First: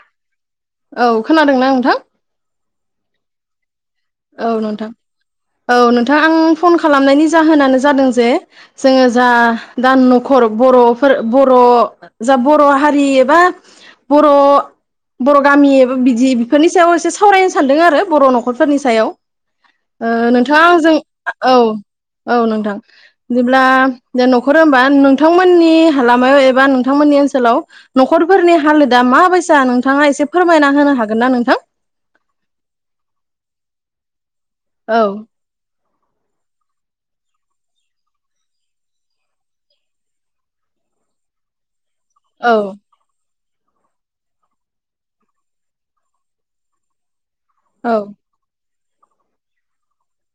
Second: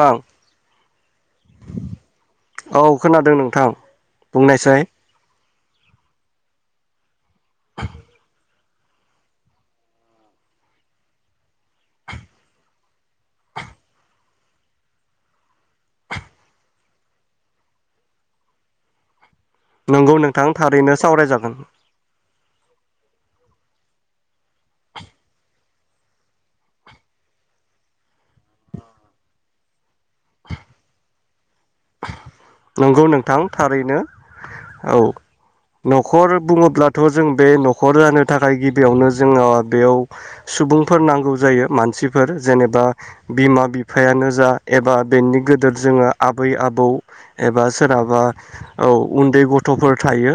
औ औ खोनादोंना नोंथां औ खोनादों नोंथां औ बुंंनायसाय नोंथां औ नोंथां आं फन खालामनायनि जाहोनानो जादों जे जोङो जा दा न'खर बर'फोर बर' जा बर' हारि एबा बर' बर' गामि एबा बिदि बेफोरनि सायाव एसे सावरायनो सानदों आरो बर' न'खरफोरनि साय सायाव नंगौ ओ नोंथां नोंथाङा थारैनो जों औ सावरायजागोन औ नोंथां बिदिब्ला दा न'खर होमबा नोंथांमोननि हालामयाव एबा नोंथांमोननि ओनसोलाव न'खरफोरनि हालोदा माबायसा नोंथाङा एसे-एसे फोरमायना होनो हागोन ना नोंथां नंगौ नोंथां थारैनो औ न'खर बुङोब्लाथ' जों बे न'खर जानो थाखाय गिबियावनो जोंङो बेयाव सुबुंफोर नांगौ जायो। मानसिफोर औ जेनेबा बिमा बिफायानो जा एबा बेनि गदोर जोङो आब बै, आबौ एबा औ सोरहाबा औ उन्दै गथफोर थायो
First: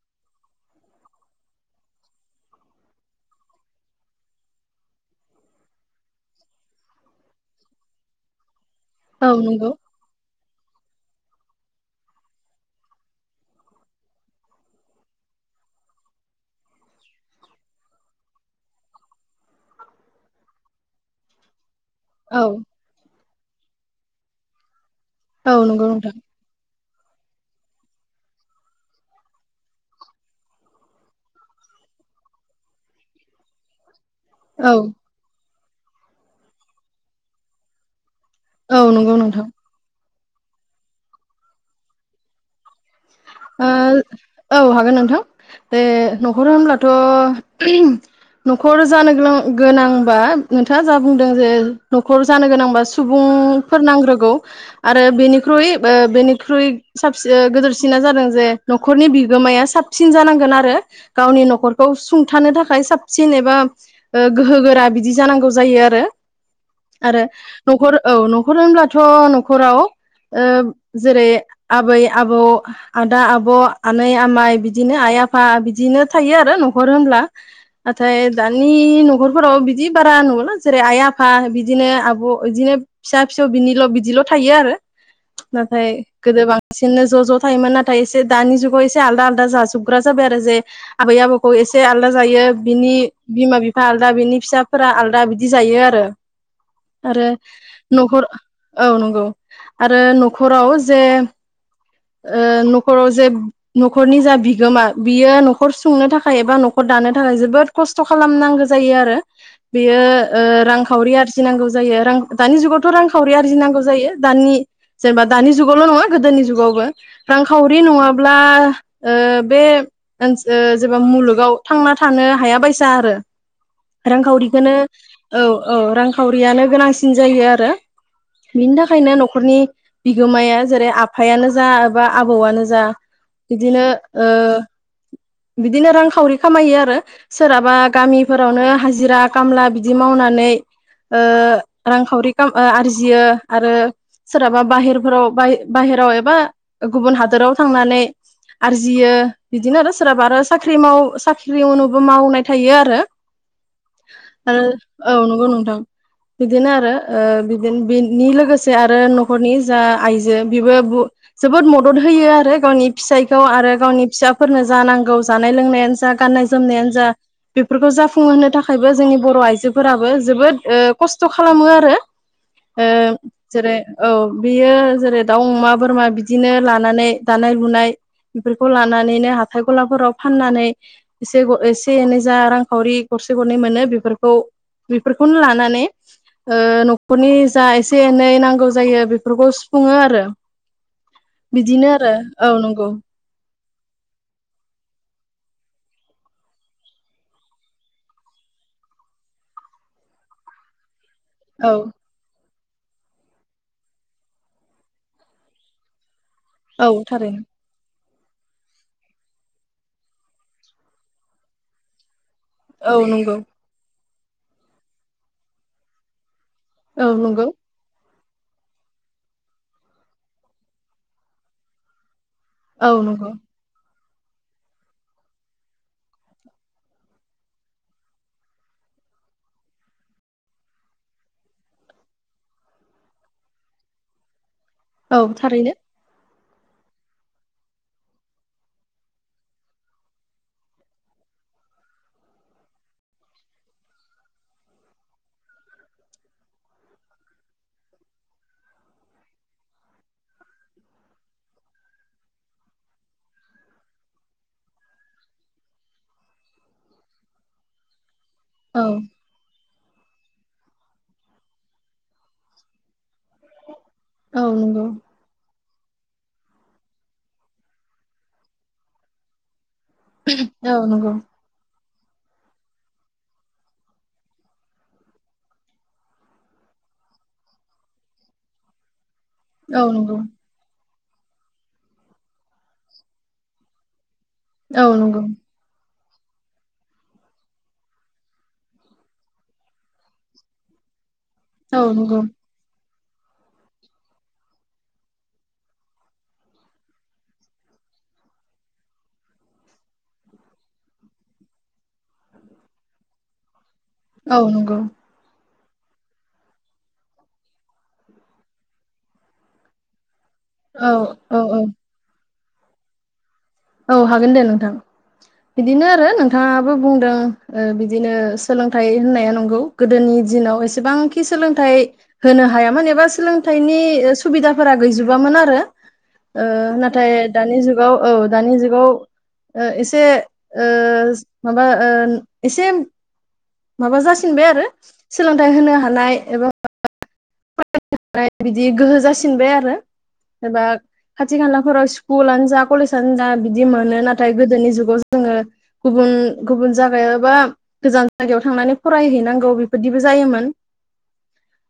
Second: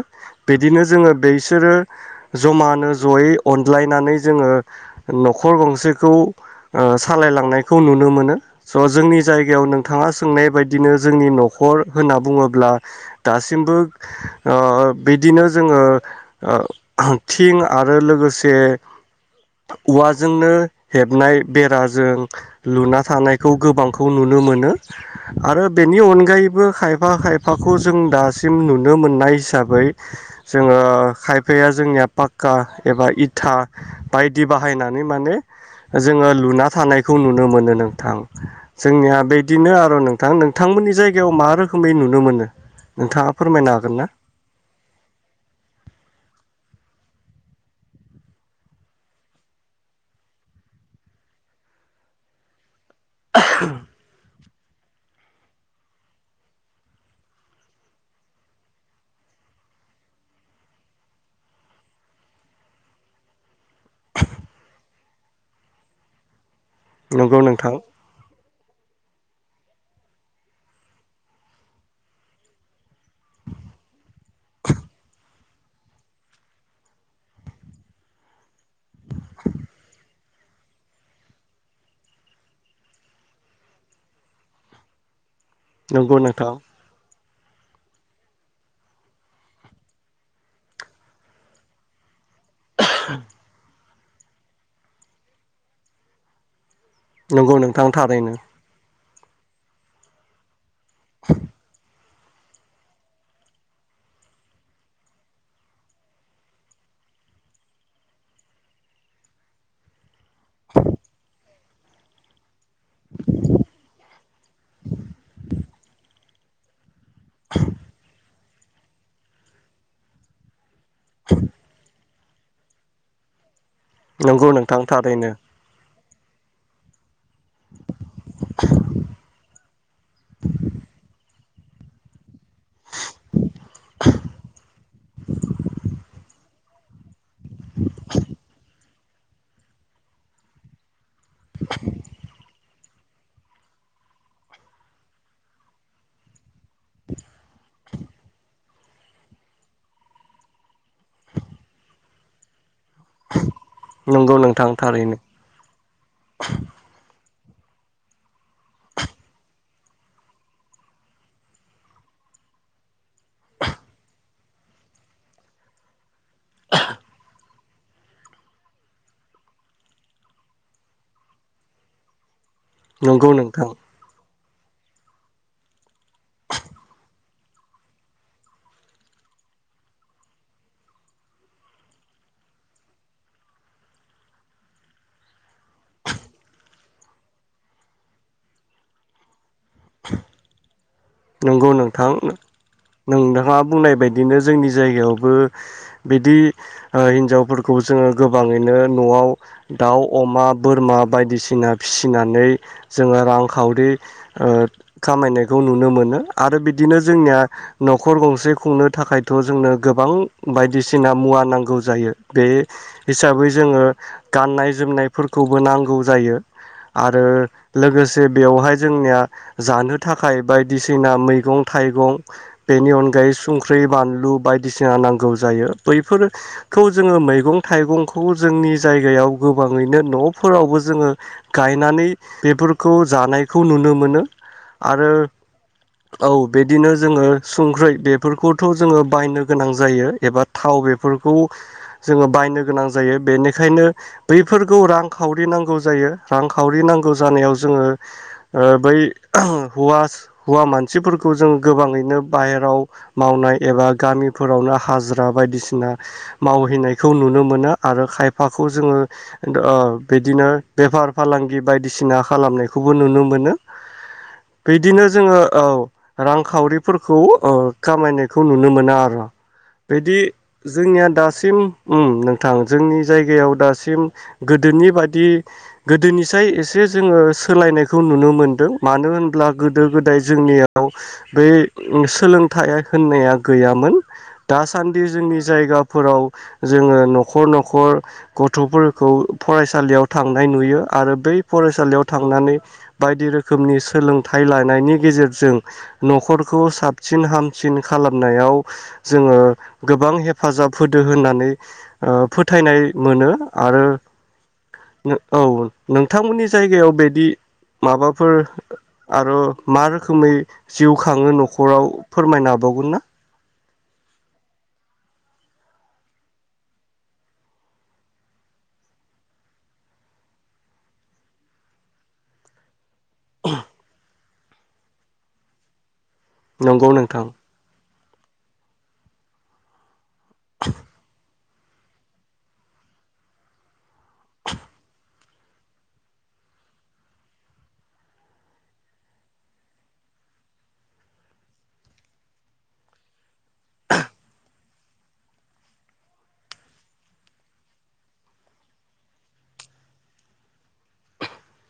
बिदिनो जोङो बेसोरो जमानो जयै अनज्लायनानै जोङो नखर गंसेखौ ओ सालायलांनायखौ नुनो मोनो। स जोंनि औ जायगायाव नंगौ नोंथाङा सोंनाय बायदि बिदिनो जोंनि नखर होनना बुङोब्ला दासिमबो ओ बिदिनो जोङो ओ थिं आरो लोगोसे औवाजोंनो हेबनाय बेरा जों औ लुना थानाय खौ गोबांखौ नुनो मोनो औ आरो नंगौ बेनि नोंथां अनगायैबो खायफ खायफा खायफाखौ जों दासिम नुनो मोननाय हिसाबै जोङो खायफाया जोंनिया पाक्का एबा इथा। बायदि औ बाहायनानै माने जोङो लुना थानायखौ नुनो मोनो नोंथां। औ नंगौ जोंनिया नोंथां बिदिनो आरो नों थां नोंथांमोननि जायगायाव मा रोखोमै नुनो मोनो। नोंथाङा ओ फोरमायनो हागोन ना औ हागोन नोंथां बे नखर होनब्लाथ नखर जानो गोनां-गोनांबा नोंथाङा जा बुंदों जे नखर जानो गोनांबा सुबुंफोर नांग्रोगौ। आरो बेनिख्रुइ ओ बेनिख्रुइ साबसिन ओ गोदोरसिन। सिना जादों जे नखरनि बिगोमाया साबसिन जानांगोन आरो गावनि नखरखौ सुंथानो थाखाय साबसिन एबा ओ गोहो गोरा बि दि जानांगौ जायो आरो। आरो नंगौ नोंथां नखर औ नखर होनब्लाथ नखराव ओ जेरै आबै आबौ [unintelligible] आदा आब आनै आमाइ बिदिनो आइ आफा आफा बिदिनो थायो आरो नखर होनब्ला नाथाय दानि नख'रफोराव बिदि बारा नुला जेरै आइ आफा बिदिनो आब इदिनो फिसा फिसौ बिनिल बिदिल थायो आरो। नाथाय नंगौ गोदो नोंथां बांसिननो ज ज। थायोमोन नाथाय एसे दानि जुगाव एसे आलादा आलादा जाजोबग्रा जाबाय आरो जे आबै आबौखौ एसे जायो बिनि बिमा आलदा बिनि फिसाफोरा आलदा बिदि जायो आरो। आरो नंगौ नोंथां नखर थारैनो औ न आरो नखराव जे ओ न'खराव जे न'खरनि जा बिगोमा बियो न'खर सुंनो थाखाय एबा न'खर दानो थाखाय जोबोद खस्थ' खालामनांगौ जायो आरो बेयो ओ रांखावरि आरजिनांगौ जायो रां दानि जुगावथ' रांखावरि आरजिनांगौ जायो दानि जेनेबा दानि जुगावल' नङा। गोदोनि जुगावबो। रांखावरि नङाब्ला ब्ला ओ बे ओनसोल जेब्ला मुलुगाव थांना थानो हायाबायसा आरो। नंगौ रांखावरिखौनो नोंथां थारैनो औ औ रां खावरियानो गोनांसिन जायो आरो। बिनि थाखायनो न'खरनि बिगोमाया जेरै आफायानो। जा एबा आबौआनो जा बिदिनो बिदिनो रांखावरि खामायो आरो सोरहाबा गामिफोरावनो हाजिरा खामला बिदि मावनानै रांखावरिकाम आरजि आरजियो आरो सोरहाबा बाहेरफोराव बाहेराव एबा गुबुन हादोराव थांनानै आरजियो बिदिनो आरो सोरहाबा आरो साख्रि माव साख्रि मावनोबो मावनाय थायो आरो। नंगौ नोंथां आरो थारैनो नंगौ नोंथां बिदिनो आरो। बिनि लोगोसे आरो न'खरनि जा आइजो बेबो जोबोद मदद होयो आरो गावनि फिसायखौ आरो गावनि फिसा। फोरनो जानांगौ जानाय लोंनायानो गाननाय जोमनाय जा बेफोरखौ जाफुंहोनो थाखायबो जोंनि बर' आइजोफोराबो जोबोद खस्थ' खालामो आरो। ओ नंगौ नोंथां जेरै ओ बेयो जेरै दाउ अमा बोरमा बिदिनो लानानै दानाय लुनाय बेफोरखौ लानानैनो हाथाय गलाफोराव फाननानै एसे एसे एनै जा रांखावरि गरसे गरनै मोनो बेफोरखौ बेफोरखौनो लानानै न'खरनि जा एसे एनै नांगौ जायो बेफोरखौ सुफुङो आरो। नंगौ बिदिनो नोंथां आरो औ नंगौ। नोंथाङा बुंनाय बायदिनो जोंनि जायगायावबो बिदि हिनजावफोरखौ जोङो गोबाङैनो न'आव दाउ अमा बोरमा औ बायदिसिना फिसिनानै जोङो रांखावरि खामायनायखौ नुनो मोनो। नो आरो औ बिदिनो जोंनिया थारैनो नखर न'खर गंसे खुंनो थाखायथ' जोंनो गोबां बायदिसिना मुवा नांगौ जायो। बे औ नंगौ हिसाबै जोङो गाननाय जोमनायफोरखौबो नांगौ जायो। औ आरो नंगौ लोगोसे। जे बेवहाय जोंनिया जानो थाखाय बाय दिसिना मैगं थाइगं बेनि औ नंगौ अनगायै संख्रि बानलु लु बायदिसिना नांगौ जायो बैफोरखौ जोङो मैगं थाइगंखौ जोंनि जायगायाव गोबाङैनो न'फोरावबो जोङो गायनानै बेफोरखौ जानायखौ नुनो मोनो। आरो औ थारैनो। औ बिदिनो जोङो संख्रै बेफोरखौथ' जोङो बायनो गोनां जायो एबा थाव बेफोरखौ जोङो बायनो गोनां जायो बेनिखायनो बैफोरखौ रांखावरि नांगौ जायो रांखावरि नांगौ जानायाव जोङो ओ बै हौवा हौवा मानसिफोरखौ जों गोबाङैनो बाहेराव मावनाय एबा गामिफोरावनो हाजिरा बायदिसिना मावहैनायखौ नुनो मोनो आरो खायफा फाखौ औ जोङो ओ बिदिनो बेफार फालांगि बायदिसिना खालामनायखौबो नुनो मोनो। मोनो औ नंगौ बिदिनो। औ रांखावरिफोरखौ खामायनायखौ नुनो मोना आरो बिदि औ जोंनिया नंगौ दासिम नोंथां जोंनि जायगायाव दासिम गोदोनि बादि गोदोनिसाय एसे जोङो सोलायनायखौ नुनो मोनदों मानो होनब्ला औ गोदो गोदाय नंगौ जोंनियाव बे सोलोंथाइ होननाया गैयामोन औ दासान्दि नंगौ जोंनि जायगा फोराव जोङो न'खर न'खर गथ'फोरखौ फरायसालियाव थांनाय नुयो आरो बै औ फरायसालियाव नंगौ थांनानै बायदि रोखोमनि सोलोंथाइ थाइ लानायनि गेजेरजों न'खरखौ साबसिन हामसिन खालामनायाव जोङो गोबां हेफाजाब होदो होननानै ओ फोथायनाय मोनो आरो औ नंगौ औ नोंथांमोननि जायगायाव बिदि माबाफोर आरो मार रोखोमै जिउ औ खाङो औ औ न'खराव फोरमायना बावगोनना औ हागोन दे नोंथां बिदिनो आरो नोंथाङाबो बुंदों ओ बिदिनो सोलोंथाइ होननाया नंगौ गोदोनि दिनाव एसेबांखि सोलोंथाइ होनो हायामोन एबा सोलोंथाइनि सुबिदाफोरा गैजोबामोन आरो ओ नंगौ नाथाय नोंथां दानि जुग औ-औ दानि जुगाव ओ एसे ओ माबा ओ एसे माबा जासिनबाय आरो सोलोंथाइ होनो हानाय एबा [inaudible] फरायनाय बिदि गोहो जासिनबाय आरो एबा खाथि खालाफोराव स्कुलानो जा कलेजनो जा बिदि मोनो नाथाय गोदोनि जुगाव जोङो गुबुन गुबुन जागायाव बा गोजान जायगायाव थांनानै फरायहैनांगौ बेफोरदिबो जायोमोन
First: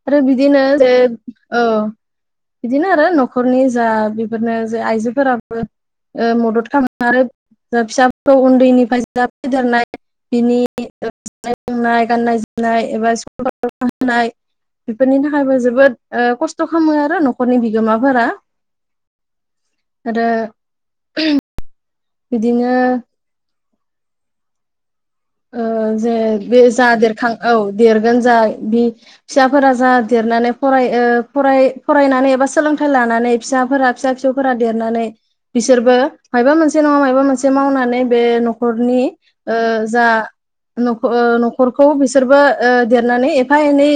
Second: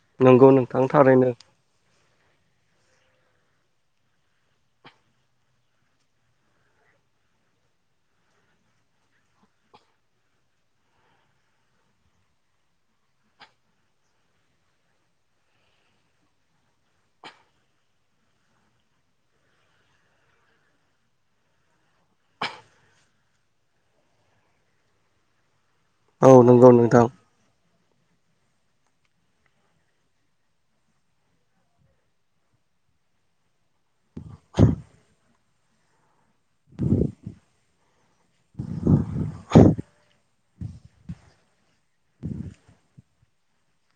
आरो बि नंगौ बिदिनो नोंथां जे थारैनो औ बिदिनो आरो न'खरनि जा बेफोरनो जे आइजोफोराबो ओ मदद खालामो आरो फिसाफोरखौ उन्दैनिफ्राय जा फेदेरनाय बिनि जानाय गाननाय जोमनाय एबा स्कुल थांहोनाय बेफोरनि थाखायबो जोबोद खस्थ' खालामो आरो न'खरनि बिगोमाफोरा आरो बिदिनो ओ जे औ बे नंगौ नोंथां जादेरखां औ देरगोन जा बि फिसाफोरा जा देरनानै फराय ओ फराय-फरायनानै एबा सोलोंथाइ लानानै फिसाफोरा फिसा फिसौफोरा देरनानै बिसोरबो माबा मोनसे नङा माबा मोनसे मावनानै बे न'खरनि जा न'-न'खरखौ ओ बिसोरबो ओ देरनानै एफा एनै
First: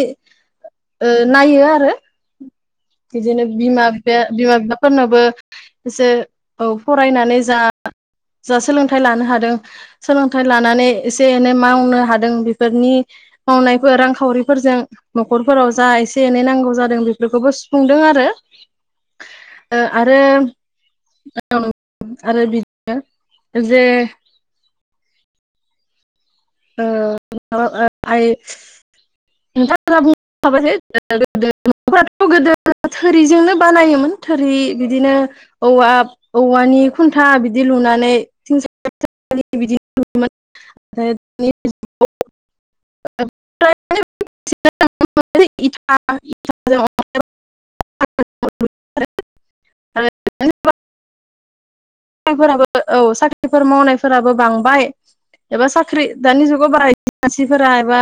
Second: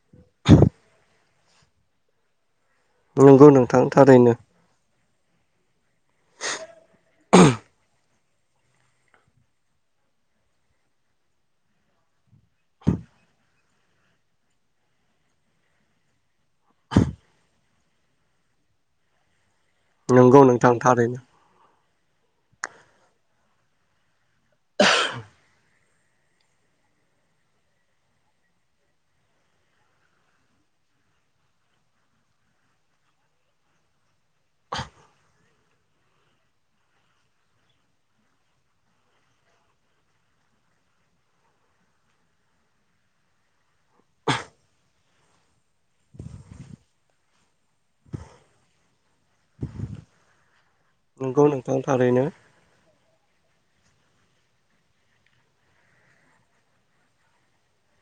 ओ नायो आरो बिदिनो नंगौ नोंथां थारैनो बिमा-बिफाया फोरनोबो एसे औ फरायनानै जा-जा सोलोंथाइ लानो हादों सोलोंथाइ लानो लानानै एसे-एनै मावनो हादों बेफोरनि मावनायफोर रांखावरिफोरजों न'खफोराव जा एसे एनै नांगौ जादों बेफोरखौबो स फुंदों आरो। ओ आरो नंगौ नोंथां थारैनो [unintelligible] आरो बिदनो जे ओ ओ [unintelligible] गोदो थोरिजोंनो बानायोमोन थोरि बिदिनो औवा-औवानि खुन्था बिदि लुनानै [unintelligible] [unintelligible] नोंगौ नोंथां थारैनो। ओ औ साख्रिफोर मावनायफोराबो बांबाय एबा साख ख्रि दानि जुगाव बारा [unintelligible] सिफोरा एबा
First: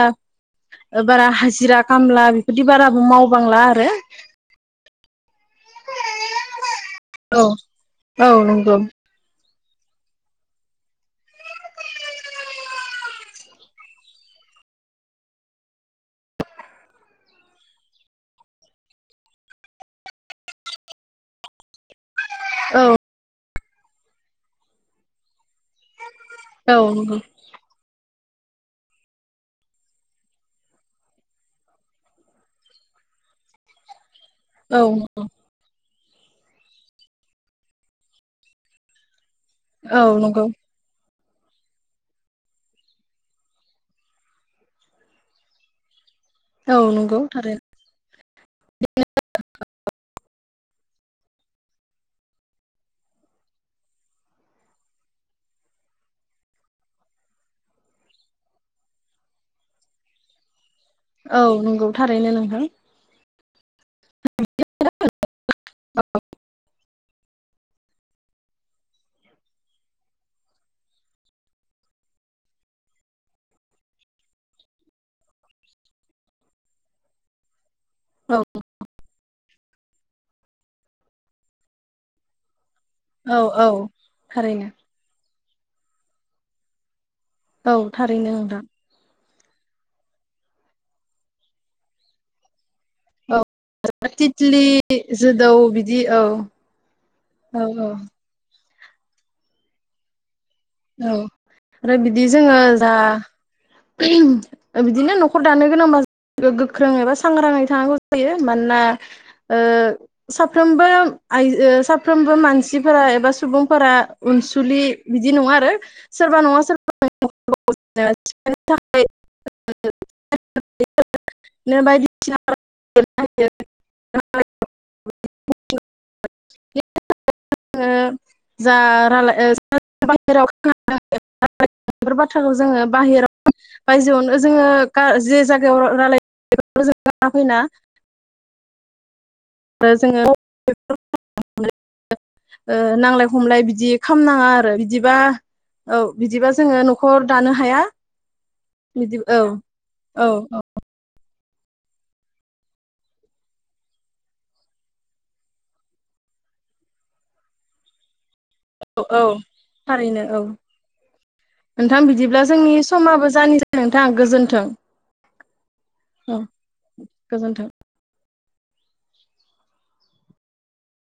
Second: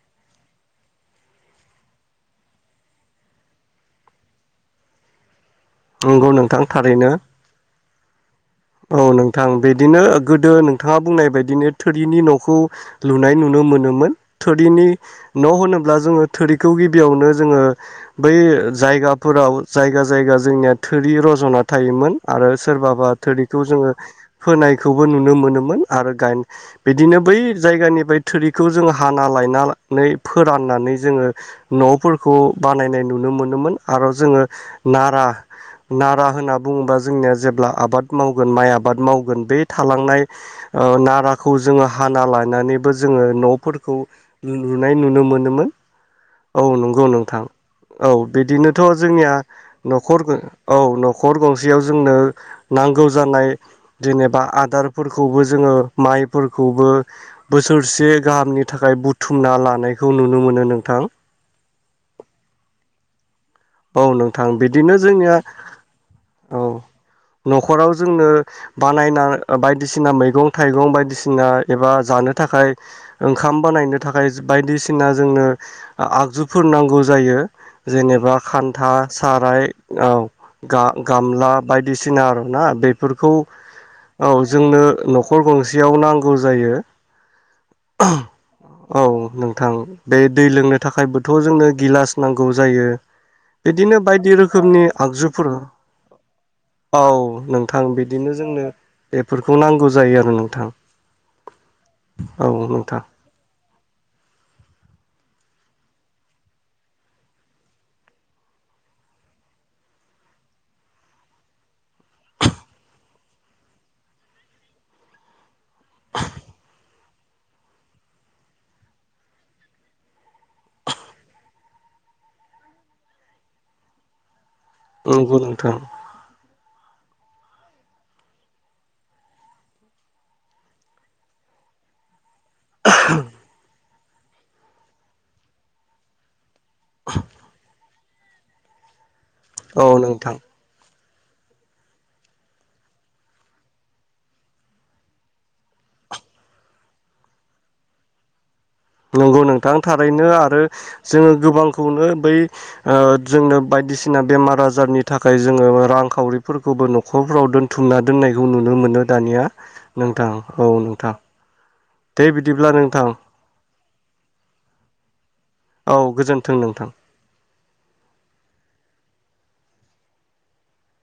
बारा हाजिरा खामला बेफोरदि बाराबो मावबांला आरो। नंगौ नोंथां थारैनो। औ औ नंगौ। थां बेदिनो गोदो नोंथाङा बुंनाय बायदिनो थोरिनि न'खौ लुनाय नुनो मोनोमोन, थोरिनि न' होनोब्ला जोङो थोरिखौ गिबियावनो जोङो बै जायगाफोराव जायगा जायगा जोंनिया थोरि रजना थायोमोन आरो औ सोरबाबा बेखौ जोङो फोनायखौबो नुनो मोनोमोन आरो औ [unintelligible] बिदिनो नंगौ बै जायगानिफाय थोरिखौ जोङो हाना लायनानै फोराननानै जोङो न'फोरखौ बानायनाय नुनो मोनोमोन आर जोङो औ नारा नारा होनना बुङोब्ला जोंनिया जेब्ला आबाद मावगोन माइ आबाद मावगोन बे थालांनाय नंगौ ओ नारा खौ जोङो हाना लानानैबो जोङो न'फोरखौ लुनाय नुनो मोनोमोन। औ नंगौ नोंथां औ। बिदिनोथ' जोंनिया न'खर औ न'खर गंसेयाव जोंनो नांगौ जानाय जेनेबा आदारफोरखौबो जोङो माइफोरखौबो बोसोरसे गाहामनि थाखाय बुथुमना लानायखौ नुनो मोनो नों औ नंगौ थारैनो नोंथा। औ नोंथां। बिदिनो जोंनिया औ न'खराव जोंनो बानायना बायदिसिना मैगं थाइगं बायदिसिना एबा जानो थाखाय ओंखाम बानायनो थाखाय बायदिसिना जोंनो आगजुफोर नांगौ जायो। जे [inaudible] औ खान्था साराय औ। गा-गामला बायदिसिना आर ना बे फोरखौ औ औ औ थारैनो जोंनो न'ख खर गंसेयाव नांगौ जायो। औ थारैनो नोंथां औ नों गोथां बे दै लोंनो थाखायबोथ' जोंनो गिलास नांगौ जायो। औ बिदिनो बायदि तितलि रोखोमनि आगजुफोर जोदौ बिदि औ औ औ नोंथां बिदिनो जोंनो बेफोरखौ नांगौ जायो आरो नों औ आरो बिदि जोङो दा नोंथां बिदिनो न खर दानो गोनांबा गोख्रों एबा सांग्राङै थानांगौ जायो मानोना साफ्रोमबो ओ आइजो साफ्रोमबो मानसिफोरा एबा सुबुंफोरा अनसुलि बिदि नङा आरो सोरबा नङा सोरबा [unintelligible] नंगौ नोंथां। [unintelligible] [unintelligible] जोङो बाहेराव बायजोआवनो जोङो जे जायगायाव रायलाय जों लाना फैना औ जोङो नोंथां। [unintelligible] ओ नांलाय खमलाय बिदि खालामनाङा आरो बिदिबा औ बिदिबा जोङो न'खर दानो हाया। बिदि नंगौ औ नोंथां औ थारैनो आरो जोङो गोबांखौनो बै ओ जोंनो बायदिसिना बेमार आजारनि थाखाय जोङो रांखावरिफोरखौबो न'खरफ्राव दोनथुमना दोननाय बेखौ नुनो औ मोनो औ दानिया नोंथां औ नोंथां। नोंथां दे बिदिब्ला जोंनि नोंथां समाबो जानिसै नोंथां गोजोन्थों औ गोजोन्थों नोंथां गोजोनथों।